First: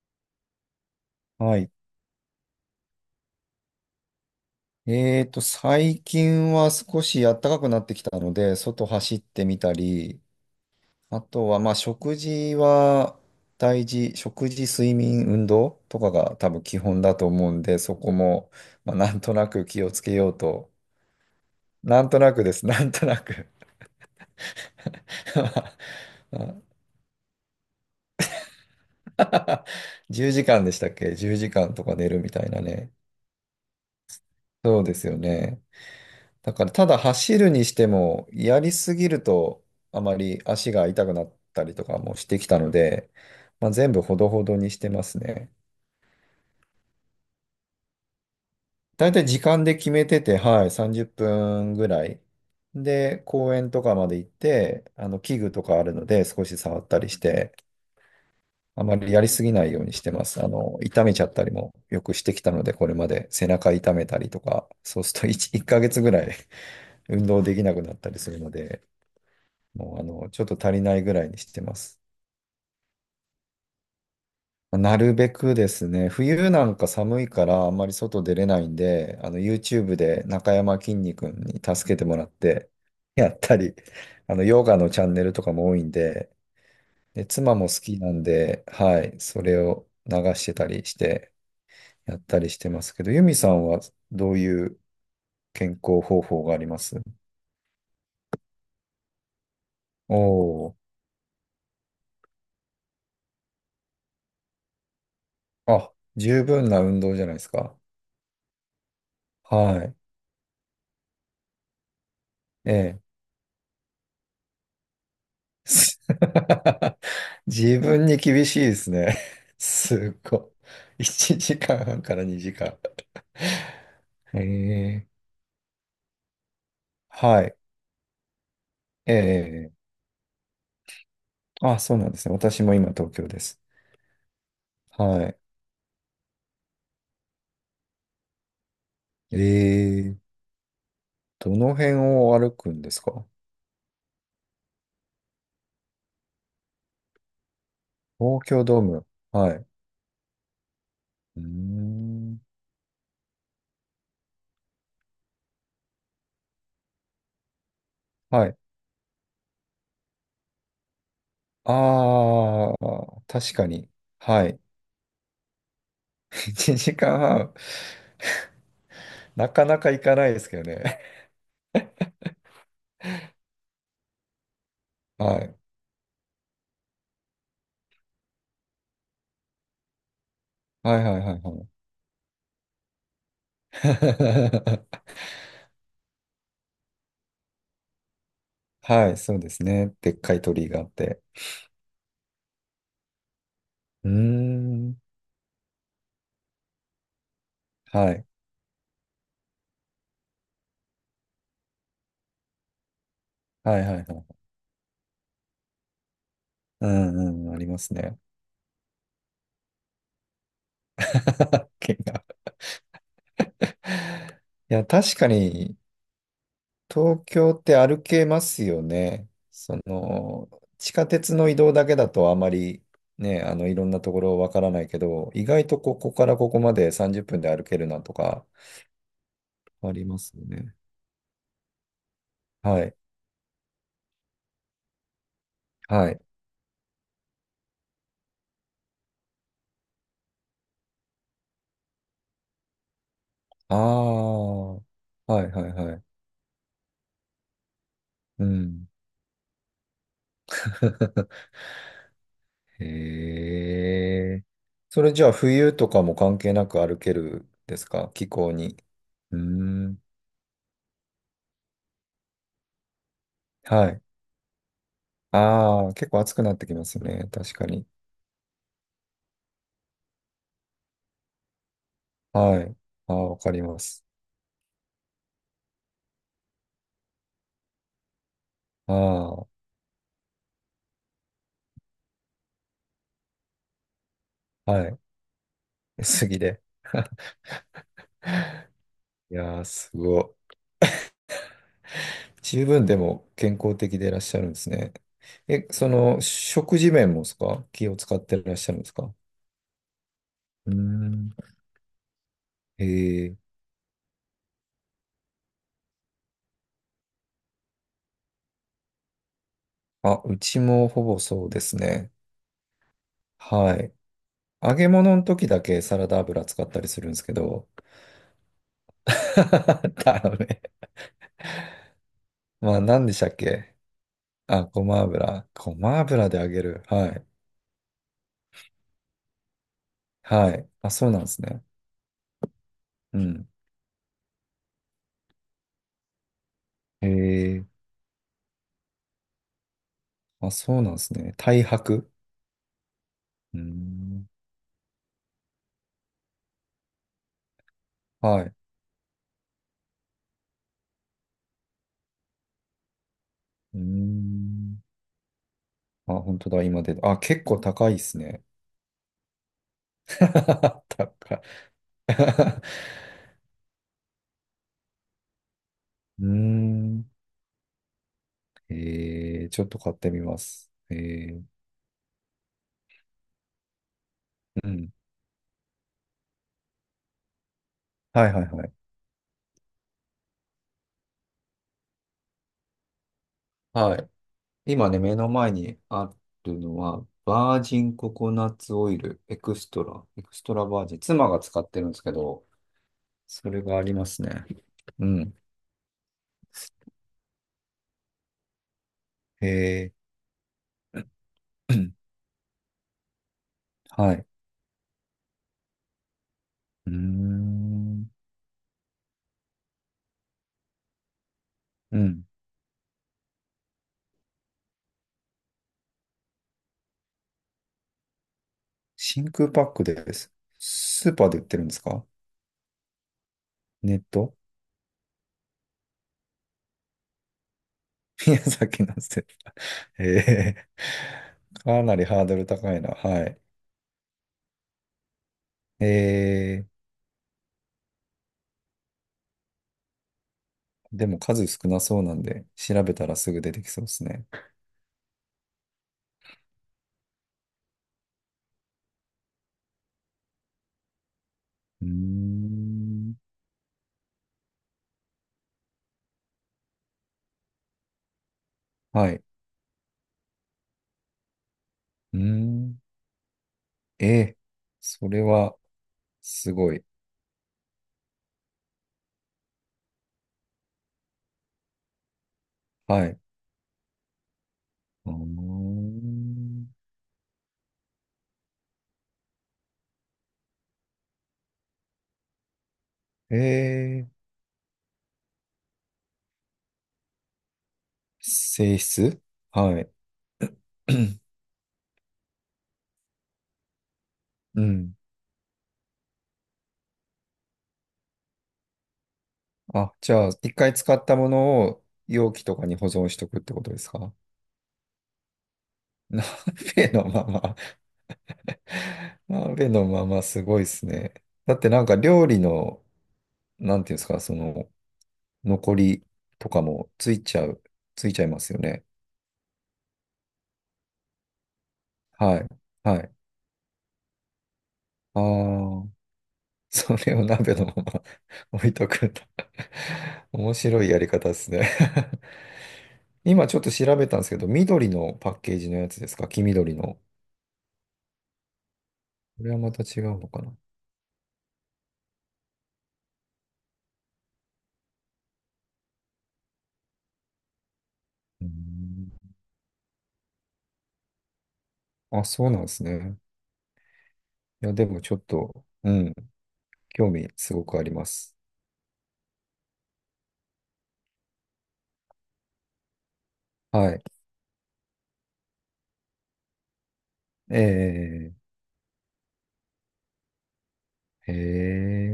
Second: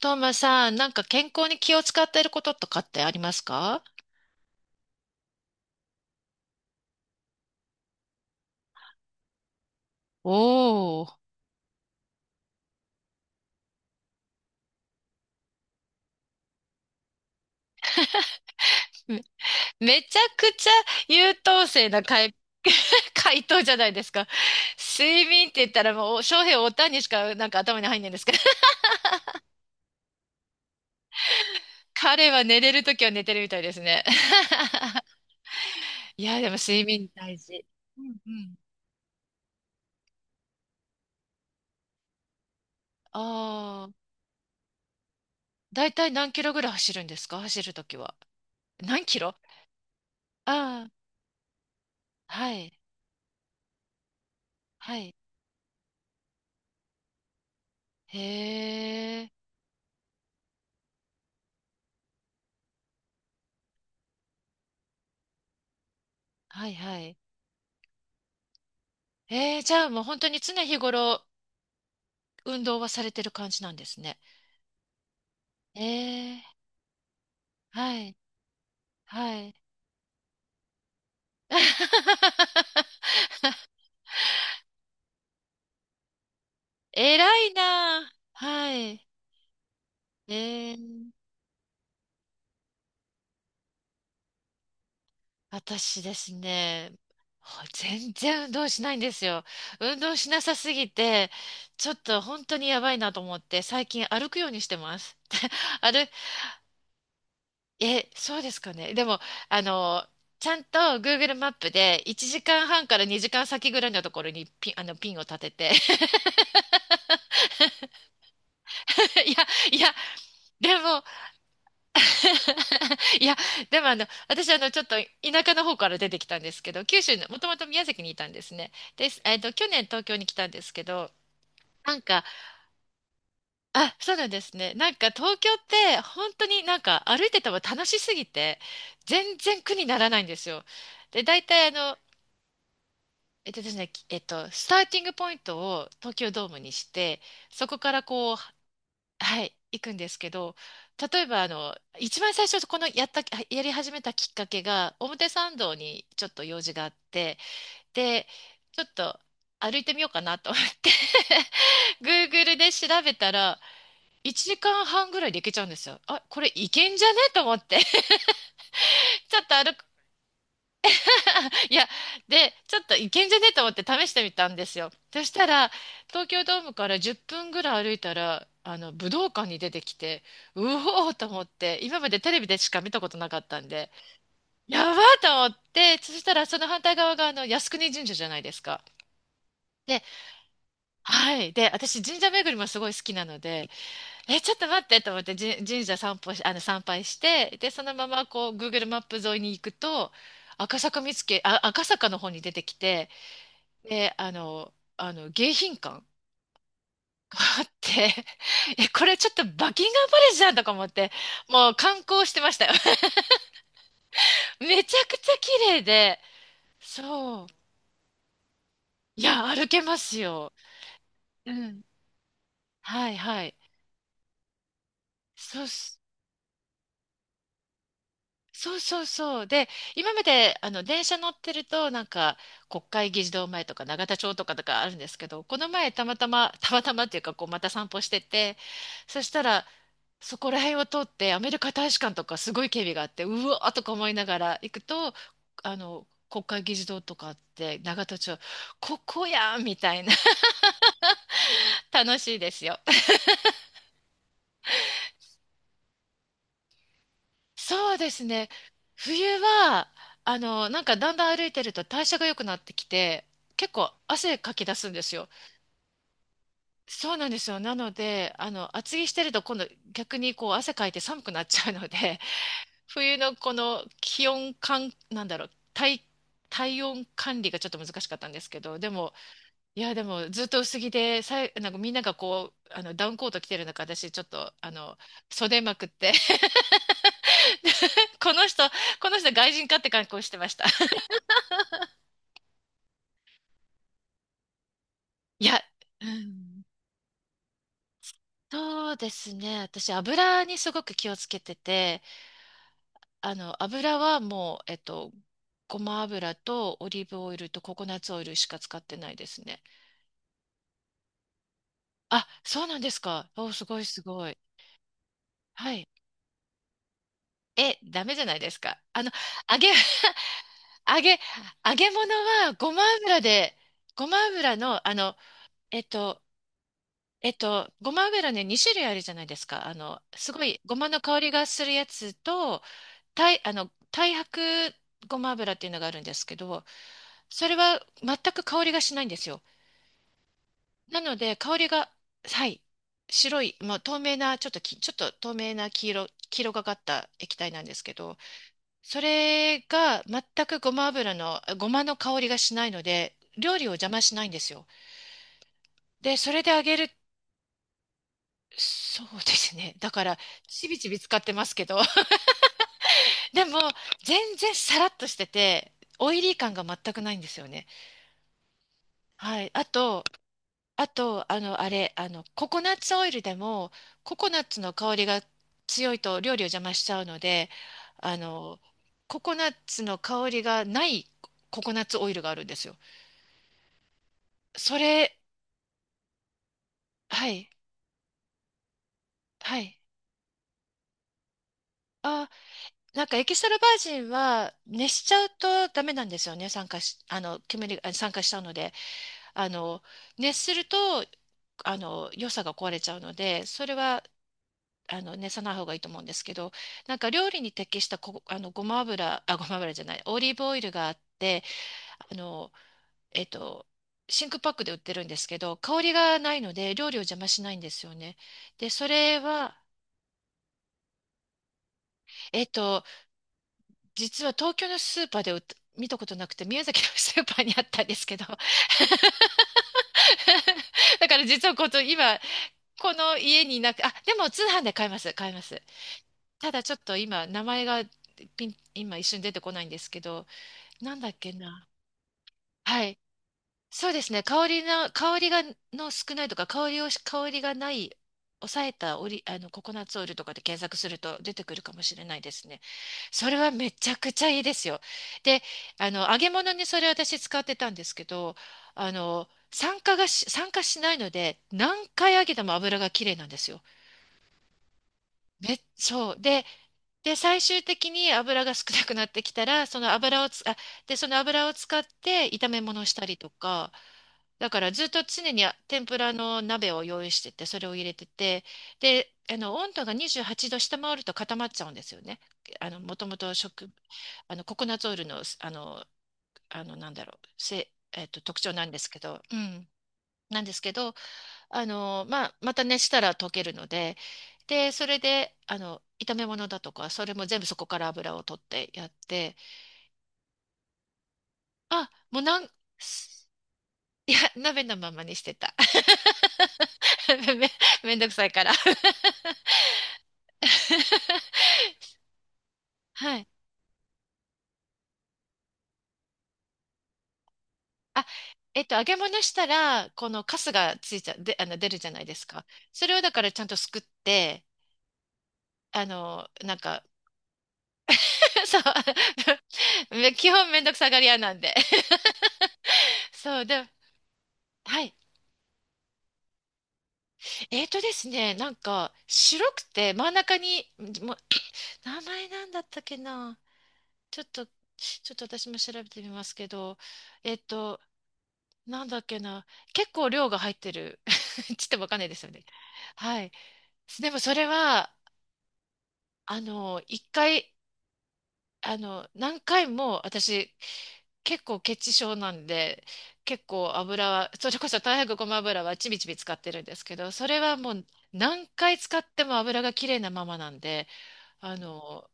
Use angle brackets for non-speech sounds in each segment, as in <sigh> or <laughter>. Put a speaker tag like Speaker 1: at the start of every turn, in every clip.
Speaker 1: トーマさん、なんか健康
Speaker 2: は
Speaker 1: に
Speaker 2: い。
Speaker 1: 気を使っていることとかってありますか？
Speaker 2: 最近は少し暖かくなってきたので、外走ってみたり、
Speaker 1: おー、
Speaker 2: あとは、まあ、食事は大事、食事、睡眠、運動とかが多分基本だと思うんで、そこも、まあ、なん
Speaker 1: め、
Speaker 2: となく気をつ
Speaker 1: め
Speaker 2: け
Speaker 1: ちゃ
Speaker 2: よう
Speaker 1: くちゃ
Speaker 2: と。
Speaker 1: 優等生な
Speaker 2: なんとなくです、なんと
Speaker 1: <laughs>
Speaker 2: な
Speaker 1: 回
Speaker 2: く
Speaker 1: 答じゃないですか。睡眠って言ったらもう、翔平おたんにしかなんか頭に入んないんですけど、<laughs>
Speaker 2: 10時間 <laughs> でしたっけ？ 10 時間とか寝る
Speaker 1: 彼
Speaker 2: みた
Speaker 1: は
Speaker 2: い
Speaker 1: 寝
Speaker 2: な
Speaker 1: れる
Speaker 2: ね。
Speaker 1: ときは寝てるみたいですね。<laughs>
Speaker 2: そうですよね。
Speaker 1: いや、で
Speaker 2: だ
Speaker 1: も
Speaker 2: から
Speaker 1: 睡
Speaker 2: ただ
Speaker 1: 眠大
Speaker 2: 走るに
Speaker 1: 事。
Speaker 2: して
Speaker 1: うん
Speaker 2: も、
Speaker 1: うん。
Speaker 2: やりすぎるとあまり足が痛くなったりとかもしてきたので、まあ、
Speaker 1: ああ、
Speaker 2: 全部ほどほどにしてますね。
Speaker 1: だいたい何キロぐらい走るんですか、走るときは。何
Speaker 2: だい
Speaker 1: キ
Speaker 2: たい
Speaker 1: ロ。
Speaker 2: 時間で決めてて、はい、
Speaker 1: ああー、
Speaker 2: 30分ぐらい。
Speaker 1: はい、
Speaker 2: で、公園とかまで行って、
Speaker 1: はい。
Speaker 2: 器具とかあるので少し触ったりして、
Speaker 1: へ
Speaker 2: あまりやり
Speaker 1: え、
Speaker 2: すぎないようにしてます。痛めちゃったりもよくしてきたので、これまで背中痛めたりとか、そうすると1、1ヶ月ぐらい
Speaker 1: はいは
Speaker 2: <laughs>
Speaker 1: い。
Speaker 2: 運動できなくなったりするので、
Speaker 1: えー、じゃあ
Speaker 2: もう
Speaker 1: もう本当に
Speaker 2: ちょっ
Speaker 1: 常
Speaker 2: と足
Speaker 1: 日
Speaker 2: りないぐら
Speaker 1: 頃
Speaker 2: いにしてます。
Speaker 1: 運動はされてる感じなんですね。
Speaker 2: なるべくで
Speaker 1: え
Speaker 2: すね、冬
Speaker 1: ー、
Speaker 2: なんか寒いからあんまり
Speaker 1: はい、
Speaker 2: 外出れないんで、
Speaker 1: はい。
Speaker 2: YouTube で中山きんに君に助けてもらって、
Speaker 1: <laughs>
Speaker 2: やったり、ヨガのチャンネルとかも多いんで、
Speaker 1: 偉
Speaker 2: で、
Speaker 1: い
Speaker 2: 妻も好き
Speaker 1: な
Speaker 2: な
Speaker 1: あ。
Speaker 2: んで、
Speaker 1: は
Speaker 2: は
Speaker 1: い。
Speaker 2: い、それを流
Speaker 1: え
Speaker 2: してた
Speaker 1: ー、
Speaker 2: りして、やったりしてますけど、ユミさんはどういう健康
Speaker 1: 私で
Speaker 2: 方
Speaker 1: す
Speaker 2: 法がありま
Speaker 1: ね、
Speaker 2: す？
Speaker 1: ほ全然運動しないんですよ。運動
Speaker 2: お
Speaker 1: しなさす
Speaker 2: お
Speaker 1: ぎて、ちょっと本当にやばいなと思って、最近歩くようにしてます。
Speaker 2: ー、
Speaker 1: <laughs>
Speaker 2: あ、
Speaker 1: 歩
Speaker 2: 十分な運動じゃないですか。
Speaker 1: え、そうですかね。でも、あ
Speaker 2: はい。
Speaker 1: の、ちゃんと Google マップで1時
Speaker 2: え
Speaker 1: 間半か
Speaker 2: え。
Speaker 1: ら2時間先ぐらいのところにピンを立てて。
Speaker 2: <laughs> 自分に厳しいですね。
Speaker 1: <laughs> いや、いや、
Speaker 2: すっご
Speaker 1: でも、
Speaker 2: い。1時間半から2時間。
Speaker 1: <laughs> いや、でも
Speaker 2: え
Speaker 1: 私ちょっと
Speaker 2: ー
Speaker 1: 田舎の方から出てきたんですけど、九州の、も
Speaker 2: は
Speaker 1: とも
Speaker 2: い。
Speaker 1: と宮崎にいたんですね。です、去
Speaker 2: え
Speaker 1: 年
Speaker 2: え、
Speaker 1: 東京に来たんですけど、
Speaker 2: あ、
Speaker 1: な
Speaker 2: そう
Speaker 1: ん
Speaker 2: なんで
Speaker 1: か、
Speaker 2: すね。私も今東京です。
Speaker 1: あ、そうなんですね。なんか
Speaker 2: は
Speaker 1: 東
Speaker 2: い。
Speaker 1: 京って本当になんか歩いてても楽しすぎて、全然苦になら
Speaker 2: ええ、
Speaker 1: ないんですよ。で、大
Speaker 2: ど
Speaker 1: 体
Speaker 2: の
Speaker 1: あ
Speaker 2: 辺
Speaker 1: の、
Speaker 2: を歩くんですか？
Speaker 1: えっとですね、きえっと、スターティングポイントを東京ドームにして、そこからこう、
Speaker 2: 東京ドーム。
Speaker 1: は
Speaker 2: は
Speaker 1: い、
Speaker 2: い。う
Speaker 1: 行くんですけど、例え
Speaker 2: ー
Speaker 1: ばあの、一番
Speaker 2: ん。
Speaker 1: 最初、このやった、やり始めたきっかけが、表参道にちょっと用事があって、で、
Speaker 2: はい。
Speaker 1: ちょっと歩いてみようかなと思って <laughs> Google で
Speaker 2: あ
Speaker 1: 調べ
Speaker 2: あ、
Speaker 1: た
Speaker 2: 確
Speaker 1: ら、
Speaker 2: かに。
Speaker 1: 1
Speaker 2: はい。
Speaker 1: 時間半ぐらいで行けちゃうんですよ。あ、これ
Speaker 2: <laughs>
Speaker 1: 行
Speaker 2: 1
Speaker 1: けんじゃ
Speaker 2: 時
Speaker 1: ね
Speaker 2: 間
Speaker 1: と思
Speaker 2: 半。
Speaker 1: って、<laughs> ちょっ
Speaker 2: な
Speaker 1: と
Speaker 2: か
Speaker 1: 歩
Speaker 2: な
Speaker 1: く、
Speaker 2: か行かないですけどね。
Speaker 1: <laughs> いや、で、ちょっといけんじゃねえと思って試してみたんですよ。そし
Speaker 2: は
Speaker 1: た
Speaker 2: い。
Speaker 1: ら、東京ドームから10分ぐらい歩いたら、武道館に出てきて、う
Speaker 2: はい
Speaker 1: お
Speaker 2: は
Speaker 1: ー
Speaker 2: い
Speaker 1: と
Speaker 2: はい
Speaker 1: 思っ
Speaker 2: はい。
Speaker 1: て、今までテレビでしか見たことなかったんで、やばー
Speaker 2: <laughs>
Speaker 1: と思って、そしたらその反対側が靖国神社じゃないですか。
Speaker 2: はい、そうですね。
Speaker 1: で、
Speaker 2: でっかい鳥居があって。
Speaker 1: はい。で、私、神社巡りもすごい好きなので、
Speaker 2: うー
Speaker 1: え、ちょっと待っ
Speaker 2: ん。
Speaker 1: てと思って、じ神社散歩し、参拝して、で、そのま
Speaker 2: は
Speaker 1: ま
Speaker 2: い。
Speaker 1: こう、Google マップ沿いに行くと、赤坂見附、あ、赤坂の方に出てきて、
Speaker 2: はいはいは
Speaker 1: で、
Speaker 2: い。
Speaker 1: 迎賓館が
Speaker 2: うんうん、あ
Speaker 1: あ
Speaker 2: り
Speaker 1: っ
Speaker 2: ます
Speaker 1: て、
Speaker 2: ね。
Speaker 1: <laughs> え、これちょっとバッキンガムパレスじゃんとか思って、も
Speaker 2: <laughs>
Speaker 1: う
Speaker 2: 剣
Speaker 1: 観
Speaker 2: が。
Speaker 1: 光してましたよ。<laughs>
Speaker 2: い
Speaker 1: め
Speaker 2: や、
Speaker 1: ちゃ
Speaker 2: 確
Speaker 1: く
Speaker 2: か
Speaker 1: ちゃ綺
Speaker 2: に、
Speaker 1: 麗で、
Speaker 2: 東
Speaker 1: そう。
Speaker 2: 京って歩けますよ
Speaker 1: い
Speaker 2: ね。
Speaker 1: や、歩
Speaker 2: そ
Speaker 1: けます
Speaker 2: の、
Speaker 1: よ。
Speaker 2: 地下鉄の
Speaker 1: う
Speaker 2: 移動
Speaker 1: ん。
Speaker 2: だけだとあまり
Speaker 1: はい
Speaker 2: ね、
Speaker 1: はい。
Speaker 2: いろんなところわからないけど、意
Speaker 1: そう
Speaker 2: 外とこ
Speaker 1: す、
Speaker 2: こからここまで30分で歩けるなとか、
Speaker 1: そうそうそう。で、
Speaker 2: あり
Speaker 1: 今
Speaker 2: ま
Speaker 1: ま
Speaker 2: すよ
Speaker 1: であ
Speaker 2: ね。
Speaker 1: の電車乗ってると、なんか
Speaker 2: は
Speaker 1: 国
Speaker 2: い。
Speaker 1: 会議事堂前とか永田町とかあるんですけど、この前た
Speaker 2: は
Speaker 1: ま
Speaker 2: い。
Speaker 1: たま、たまたまっていうか、こうまた散歩してて、そしたら、そこら辺を通ってアメリカ大使館とかすごい警備があってうわー
Speaker 2: ああ。
Speaker 1: とか思いながら行
Speaker 2: は
Speaker 1: くと、
Speaker 2: いはい
Speaker 1: あ
Speaker 2: はい。
Speaker 1: の国会議事堂とかあって永田町
Speaker 2: うん。
Speaker 1: ここやんみたいな。
Speaker 2: <laughs>
Speaker 1: <laughs> 楽しいですよ。
Speaker 2: へえ。それじゃあ冬とかも関係なく歩けるです
Speaker 1: そうで
Speaker 2: か？
Speaker 1: す
Speaker 2: 気
Speaker 1: ね、
Speaker 2: 候に。う
Speaker 1: 冬
Speaker 2: ー
Speaker 1: は
Speaker 2: ん。
Speaker 1: なんかだんだん歩いてると代謝が良くなってきて、結
Speaker 2: は
Speaker 1: 構
Speaker 2: い。
Speaker 1: 汗かき出すんですよ。
Speaker 2: ああ、結構暑くなってきますよ
Speaker 1: そうな
Speaker 2: ね。
Speaker 1: んです
Speaker 2: 確
Speaker 1: よ。
Speaker 2: か
Speaker 1: な
Speaker 2: に。
Speaker 1: ので、厚着してると今度逆にこう汗かいて寒くなっちゃうので、
Speaker 2: はい。あ
Speaker 1: 冬
Speaker 2: あ、
Speaker 1: の
Speaker 2: わか
Speaker 1: こ
Speaker 2: りま
Speaker 1: の
Speaker 2: す。
Speaker 1: 気温管なんだろう、体、体温管理がちょっと難しかったんですけど、でも、
Speaker 2: ああ、
Speaker 1: いや、でもずっと薄着で、さい、なんかみんながこう、ダウンコート着てる中、私ちょっと、
Speaker 2: はい。
Speaker 1: 袖まくっ
Speaker 2: <laughs>
Speaker 1: て、
Speaker 2: 薄着で。<laughs>
Speaker 1: <laughs> で、この人、この人
Speaker 2: い
Speaker 1: 外
Speaker 2: やー、
Speaker 1: 人かって
Speaker 2: す
Speaker 1: 格
Speaker 2: ご
Speaker 1: 好して
Speaker 2: い。
Speaker 1: ました。
Speaker 2: 十分でも健康的でいらっしゃるんですね。
Speaker 1: いや、
Speaker 2: え、そ
Speaker 1: う
Speaker 2: の、
Speaker 1: ん、
Speaker 2: 食事面もですか？気を使っていらっしゃるんで
Speaker 1: そ
Speaker 2: す
Speaker 1: うで
Speaker 2: か？
Speaker 1: すね。私、油にす
Speaker 2: うー
Speaker 1: ごく気をつ
Speaker 2: ん。
Speaker 1: けてて、
Speaker 2: ええ。
Speaker 1: 油はもう、ごま油とオリーブオイルとココナッツオイルしか使ってないですね。
Speaker 2: あ、うちもほぼそうですね。
Speaker 1: あ、そうなんですか。お、す
Speaker 2: は
Speaker 1: ごい
Speaker 2: い。
Speaker 1: すごい。
Speaker 2: 揚げ物の時だ
Speaker 1: は
Speaker 2: け
Speaker 1: い。
Speaker 2: サラダ油使ったりするんですけど、
Speaker 1: え、ダメじゃないですか。揚げ、<laughs>
Speaker 2: <laughs> だよね。
Speaker 1: 揚げ、揚げ物はご
Speaker 2: まあ、
Speaker 1: ま
Speaker 2: 何でし
Speaker 1: 油
Speaker 2: たっ
Speaker 1: で、
Speaker 2: け？
Speaker 1: ごま油
Speaker 2: あ、ご
Speaker 1: の、
Speaker 2: ま油。ご
Speaker 1: えっ
Speaker 2: ま
Speaker 1: と、
Speaker 2: 油で揚げる。はい。
Speaker 1: ごま油ね、2種類あるじゃないですか。すご
Speaker 2: は
Speaker 1: い、
Speaker 2: い。
Speaker 1: ごま
Speaker 2: あ、
Speaker 1: の
Speaker 2: そうな
Speaker 1: 香
Speaker 2: んで
Speaker 1: り
Speaker 2: す
Speaker 1: がす
Speaker 2: ね。
Speaker 1: るやつと、
Speaker 2: う
Speaker 1: たい、
Speaker 2: ん。
Speaker 1: 太白ごま油っていうのがあるんですけど、
Speaker 2: へ
Speaker 1: それ
Speaker 2: え。
Speaker 1: は全く香りがしないんですよ。
Speaker 2: あ、そうなんで
Speaker 1: な
Speaker 2: す
Speaker 1: の
Speaker 2: ね。
Speaker 1: で、香
Speaker 2: 太
Speaker 1: りが、
Speaker 2: 白。
Speaker 1: はい、白い、
Speaker 2: うー
Speaker 1: もう透明
Speaker 2: ん。
Speaker 1: な、ちょっとき、ちょっと透明な黄色、黄色がかった液体なんですけど、
Speaker 2: はい。う
Speaker 1: それが全くごま油の、ごまの香りがしないので、料理を
Speaker 2: ー
Speaker 1: 邪魔しないんですよ。
Speaker 2: ん。あ、
Speaker 1: で、そ
Speaker 2: 本
Speaker 1: れで
Speaker 2: 当
Speaker 1: 揚
Speaker 2: だ。
Speaker 1: げ
Speaker 2: 今
Speaker 1: る、
Speaker 2: 出あ、結構高いですね。
Speaker 1: そうですね。だから、ちび
Speaker 2: <laughs>
Speaker 1: ちび使
Speaker 2: 高
Speaker 1: って
Speaker 2: い。
Speaker 1: ますけど、<laughs> でも、全然さらっとしてて、オイ
Speaker 2: <laughs> うー
Speaker 1: リー感が全く
Speaker 2: ん。
Speaker 1: ないんですよね。はい。
Speaker 2: ち
Speaker 1: あ
Speaker 2: ょっと買っ
Speaker 1: と、
Speaker 2: てみます。
Speaker 1: あと、あの、あれ、あの、ココナッツオイルでも、ココナッツ
Speaker 2: う
Speaker 1: の
Speaker 2: ん。
Speaker 1: 香りが強いと料理を邪魔しちゃうので、あ
Speaker 2: はいはい
Speaker 1: の、
Speaker 2: はい。
Speaker 1: ココナッツの香りがないココナッツオイルがあるんですよ。
Speaker 2: はい、
Speaker 1: そ
Speaker 2: 今ね、目
Speaker 1: れ、
Speaker 2: の前にあるのは、
Speaker 1: はい、
Speaker 2: バージンココナッツオイル、エク
Speaker 1: は
Speaker 2: ス
Speaker 1: い。
Speaker 2: トラ、エクストラバージン、妻が使ってるんですけ
Speaker 1: あ、
Speaker 2: ど、
Speaker 1: なんかエキスト
Speaker 2: そ
Speaker 1: ラ
Speaker 2: れ
Speaker 1: バー
Speaker 2: があり
Speaker 1: ジ
Speaker 2: ま
Speaker 1: ン
Speaker 2: すね。
Speaker 1: は熱し
Speaker 2: う
Speaker 1: ちゃう
Speaker 2: ん。
Speaker 1: とダメなんですよね。酸化し、煙が、あ酸化しちゃうので、あ
Speaker 2: へ
Speaker 1: の、
Speaker 2: え。
Speaker 1: 熱すると、
Speaker 2: <clears throat>
Speaker 1: 良さが壊れちゃうので、それは
Speaker 2: はい。
Speaker 1: あの熱さない方がいいと思うんですけど、
Speaker 2: うー
Speaker 1: なんか料理に適した
Speaker 2: ん。
Speaker 1: こあのごま油あごま油じゃないオリーブオイルがあって、
Speaker 2: う
Speaker 1: あ
Speaker 2: ん。
Speaker 1: のえっと真空パックで売ってるんですけど、香りがないので料理を邪魔しないんですよね。で、それ
Speaker 2: 真空
Speaker 1: は
Speaker 2: パックです。スーパーで売ってるんですか？
Speaker 1: えっと
Speaker 2: ネッ
Speaker 1: 実は
Speaker 2: ト。
Speaker 1: 東京のスーパーで売っ見たことなくて、宮崎のスーパーにあったんですけど、
Speaker 2: <laughs> 宮崎のスーパー。へえ。
Speaker 1: <laughs> だから実はこと
Speaker 2: かなり
Speaker 1: 今
Speaker 2: ハードル高いな。
Speaker 1: この
Speaker 2: はい。
Speaker 1: 家にいなくあでも通販で買います買います。ただちょっ
Speaker 2: え
Speaker 1: と今名前がピン今一瞬出てこないんですけど、なん
Speaker 2: で
Speaker 1: だっ
Speaker 2: も
Speaker 1: け
Speaker 2: 数少
Speaker 1: な。
Speaker 2: なそうなんで、調
Speaker 1: は
Speaker 2: べ
Speaker 1: い。
Speaker 2: たらすぐ出てきそうで
Speaker 1: そうで
Speaker 2: す
Speaker 1: すね。
Speaker 2: ね。
Speaker 1: 香りの、香りが、の少ないとか、香りをし、香りがない、抑えたオリ、ココナッツオイルとかで検索すると出てくるかも
Speaker 2: うー
Speaker 1: しれないですね。
Speaker 2: ん。
Speaker 1: それはめちゃくちゃいいですよ。で、揚げ物にそれ私使ってたんですけど、
Speaker 2: はい。
Speaker 1: 酸化がし、酸化しないので、何回
Speaker 2: うー
Speaker 1: 揚げても
Speaker 2: ん。
Speaker 1: 油がきれいなんですよ。
Speaker 2: ええ、それは、
Speaker 1: め、そう。で、
Speaker 2: すごい。
Speaker 1: で、最終的に油が少なくなってきたら、その油をつ、あ、で、その油を使って炒め物をした
Speaker 2: は
Speaker 1: り
Speaker 2: い。
Speaker 1: とか、だからずっと
Speaker 2: うー
Speaker 1: 常にあ天ぷらの
Speaker 2: ん。
Speaker 1: 鍋を用意してて、それを入れてて、で、温度が28度下回ると固まっちゃうんですよね。もともと
Speaker 2: え
Speaker 1: 食、
Speaker 2: え、
Speaker 1: ココナッツオイルの、なんだろう、せ、特徴なんで
Speaker 2: 性
Speaker 1: すけど、
Speaker 2: 質。
Speaker 1: うん、
Speaker 2: はい。
Speaker 1: なんですけど、
Speaker 2: <clears throat>
Speaker 1: まあ、また熱したら溶けるので、
Speaker 2: う
Speaker 1: で、そ
Speaker 2: ん。
Speaker 1: れで、炒め物だとか、それも全部そこから油を取ってやって、
Speaker 2: あ、じゃあ、一回使ったものを
Speaker 1: あ、もう
Speaker 2: 容
Speaker 1: な
Speaker 2: 器
Speaker 1: ん、
Speaker 2: とかに保存し
Speaker 1: す
Speaker 2: とくってことです
Speaker 1: い
Speaker 2: か？
Speaker 1: や、鍋のままにしてた。
Speaker 2: <laughs> 鍋のま
Speaker 1: <laughs> め、
Speaker 2: ま。
Speaker 1: めんどくさいから。<laughs>
Speaker 2: <laughs> 鍋のまま、すごいですね。だってなんか料理の、
Speaker 1: はい。
Speaker 2: なんていうんですか、その、残りとかも
Speaker 1: あ、
Speaker 2: ついちゃいますよ
Speaker 1: 揚
Speaker 2: ね。
Speaker 1: げ物したら、このカスがついちゃ、で、出るじゃないです
Speaker 2: は
Speaker 1: か。
Speaker 2: い。
Speaker 1: それを
Speaker 2: は
Speaker 1: だ
Speaker 2: い。
Speaker 1: からちゃんとすくって、
Speaker 2: ああ。
Speaker 1: なん
Speaker 2: <laughs>
Speaker 1: か、
Speaker 2: それを鍋のまま
Speaker 1: <laughs>
Speaker 2: <laughs>
Speaker 1: そう、
Speaker 2: 置いとくんだ。
Speaker 1: <laughs> め基
Speaker 2: <laughs>
Speaker 1: 本
Speaker 2: 面
Speaker 1: めんどく
Speaker 2: 白
Speaker 1: さ
Speaker 2: いや
Speaker 1: がり
Speaker 2: り
Speaker 1: 屋
Speaker 2: 方
Speaker 1: な
Speaker 2: で
Speaker 1: ん
Speaker 2: す
Speaker 1: で。
Speaker 2: ね。
Speaker 1: <laughs>
Speaker 2: <laughs>
Speaker 1: そう、
Speaker 2: 今ちょ
Speaker 1: で
Speaker 2: っ
Speaker 1: も、
Speaker 2: と調べたんですけど、
Speaker 1: は
Speaker 2: 緑
Speaker 1: い。
Speaker 2: のパッケージのやつですか？黄緑の。
Speaker 1: えーとですね、なんか白
Speaker 2: これは
Speaker 1: く
Speaker 2: また
Speaker 1: て
Speaker 2: 違
Speaker 1: 真ん
Speaker 2: うの
Speaker 1: 中
Speaker 2: かな。う
Speaker 1: に、もう名前なんだったっけな。ちょっと私も調べてみますけど、えっと、
Speaker 2: ー
Speaker 1: なんだっけ
Speaker 2: ん。
Speaker 1: な。結構量が入ってる。<laughs> ちょっとわかんないで
Speaker 2: あ、
Speaker 1: すよね。
Speaker 2: そうなんですね。
Speaker 1: はい。でもそれ
Speaker 2: いや、で
Speaker 1: は、
Speaker 2: もちょっと、うん、
Speaker 1: あの、一
Speaker 2: 興味
Speaker 1: 回、
Speaker 2: すごくあります。
Speaker 1: あの、何回も私結構血チ症なんで、結構
Speaker 2: はい。
Speaker 1: 油は、それこそ大白ごま油はちびちび使ってるんですけど、それはもう
Speaker 2: え
Speaker 1: 何回使っても油がきれいなままなんで、
Speaker 2: ー、え
Speaker 1: あの、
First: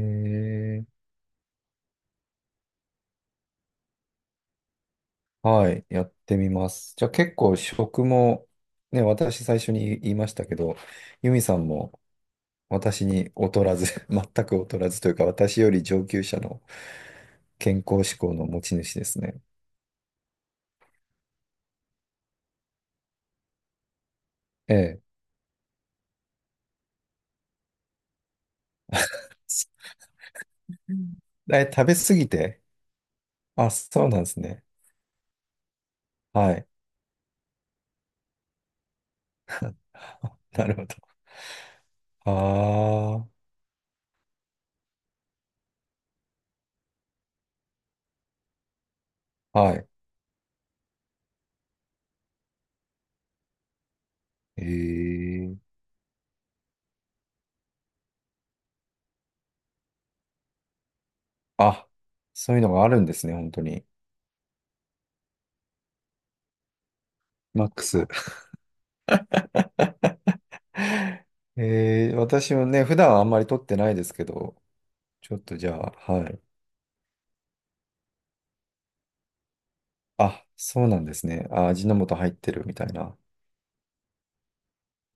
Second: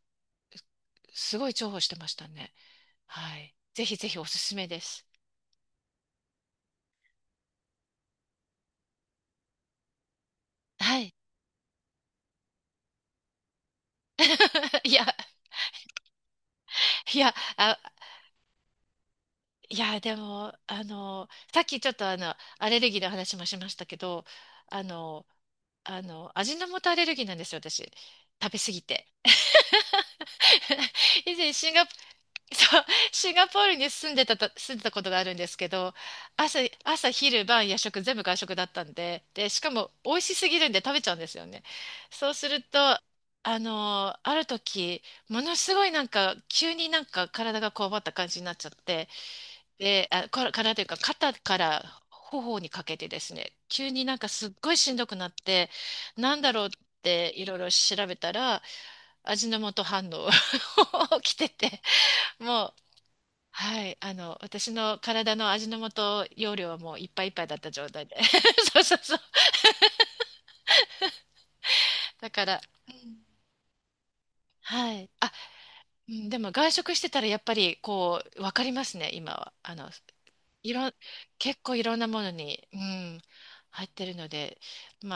Speaker 2: ー。
Speaker 1: すごい重宝してましたね。はい。ぜひぜひおすすめです。
Speaker 2: はい、やってみます。じゃあ結構食も、ね、私最初に言いましたけど、
Speaker 1: はい。
Speaker 2: ユミさんも私に劣らず、<laughs> 全く劣
Speaker 1: <laughs>
Speaker 2: ら
Speaker 1: い
Speaker 2: ず
Speaker 1: や、
Speaker 2: というか、私より上級者の
Speaker 1: いや、あ、
Speaker 2: 健康志向の持ち主ですね。
Speaker 1: いや、でも、さっきちょっとアレルギーの話もしましたけど、
Speaker 2: え
Speaker 1: あ
Speaker 2: え。
Speaker 1: の、味の素アレルギーなんですよ、私。食べ過ぎて。
Speaker 2: うん。
Speaker 1: <laughs> 以前
Speaker 2: え、
Speaker 1: シンガ
Speaker 2: 食べ過ぎて？
Speaker 1: そう、シンガポー
Speaker 2: あ、
Speaker 1: ルに
Speaker 2: そう
Speaker 1: 住ん
Speaker 2: なん
Speaker 1: で
Speaker 2: で
Speaker 1: た
Speaker 2: す
Speaker 1: と、
Speaker 2: ね。
Speaker 1: 住んでたことがあるんですけど、
Speaker 2: は
Speaker 1: 朝、
Speaker 2: い。
Speaker 1: 朝、昼、晩、夜食、全部外食だったんで、で、しかも美味し
Speaker 2: <laughs>
Speaker 1: すぎ
Speaker 2: な
Speaker 1: るん
Speaker 2: る
Speaker 1: で
Speaker 2: ほ
Speaker 1: 食べちゃ
Speaker 2: ど。
Speaker 1: うんですよね。そうすると、
Speaker 2: あ
Speaker 1: あのー、ある時、ものすごいなんか、急になんか体がこわばった感じになっちゃって、
Speaker 2: あ、はい。
Speaker 1: で、あ、こ体というか、肩から頬にかけてですね、急になんかすっ
Speaker 2: え
Speaker 1: ごいしんどくなって、
Speaker 2: え。
Speaker 1: なんだろうっていろいろ調べたら、味の素反応 <laughs> 起きてて、
Speaker 2: あ、そういう
Speaker 1: も
Speaker 2: の
Speaker 1: う、
Speaker 2: があるんですね、本当
Speaker 1: は
Speaker 2: に。
Speaker 1: い、私の体の味の素容量はもういっぱいいっぱいだっ
Speaker 2: マッ
Speaker 1: た
Speaker 2: ク
Speaker 1: 状態
Speaker 2: ス。
Speaker 1: で。<laughs> そうそうそう。
Speaker 2: <laughs> ええ、
Speaker 1: だか
Speaker 2: 私
Speaker 1: ら、
Speaker 2: もね、
Speaker 1: う
Speaker 2: 普段は
Speaker 1: ん、
Speaker 2: あんまり取ってないですけど、
Speaker 1: はい。あ、
Speaker 2: ちょっとじゃ
Speaker 1: う
Speaker 2: あ、は
Speaker 1: ん、で
Speaker 2: い。
Speaker 1: も外食してたらやっぱりこう、わかりますね、今は。あの、
Speaker 2: あ、
Speaker 1: い
Speaker 2: そう
Speaker 1: ろん、
Speaker 2: なんですね。
Speaker 1: 結
Speaker 2: あ、
Speaker 1: 構い
Speaker 2: 味
Speaker 1: ろ
Speaker 2: の
Speaker 1: んな
Speaker 2: 素
Speaker 1: も
Speaker 2: 入
Speaker 1: の
Speaker 2: ってる
Speaker 1: に、
Speaker 2: み
Speaker 1: う
Speaker 2: たいな。
Speaker 1: ん、入ってるので、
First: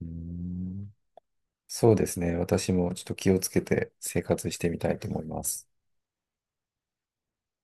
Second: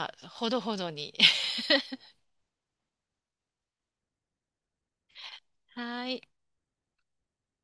Speaker 2: うー
Speaker 1: あ、ほどほど
Speaker 2: ん。
Speaker 1: に。<laughs>
Speaker 2: そうですね。私もちょっと気をつけて生活してみたいと思います。
Speaker 1: はい。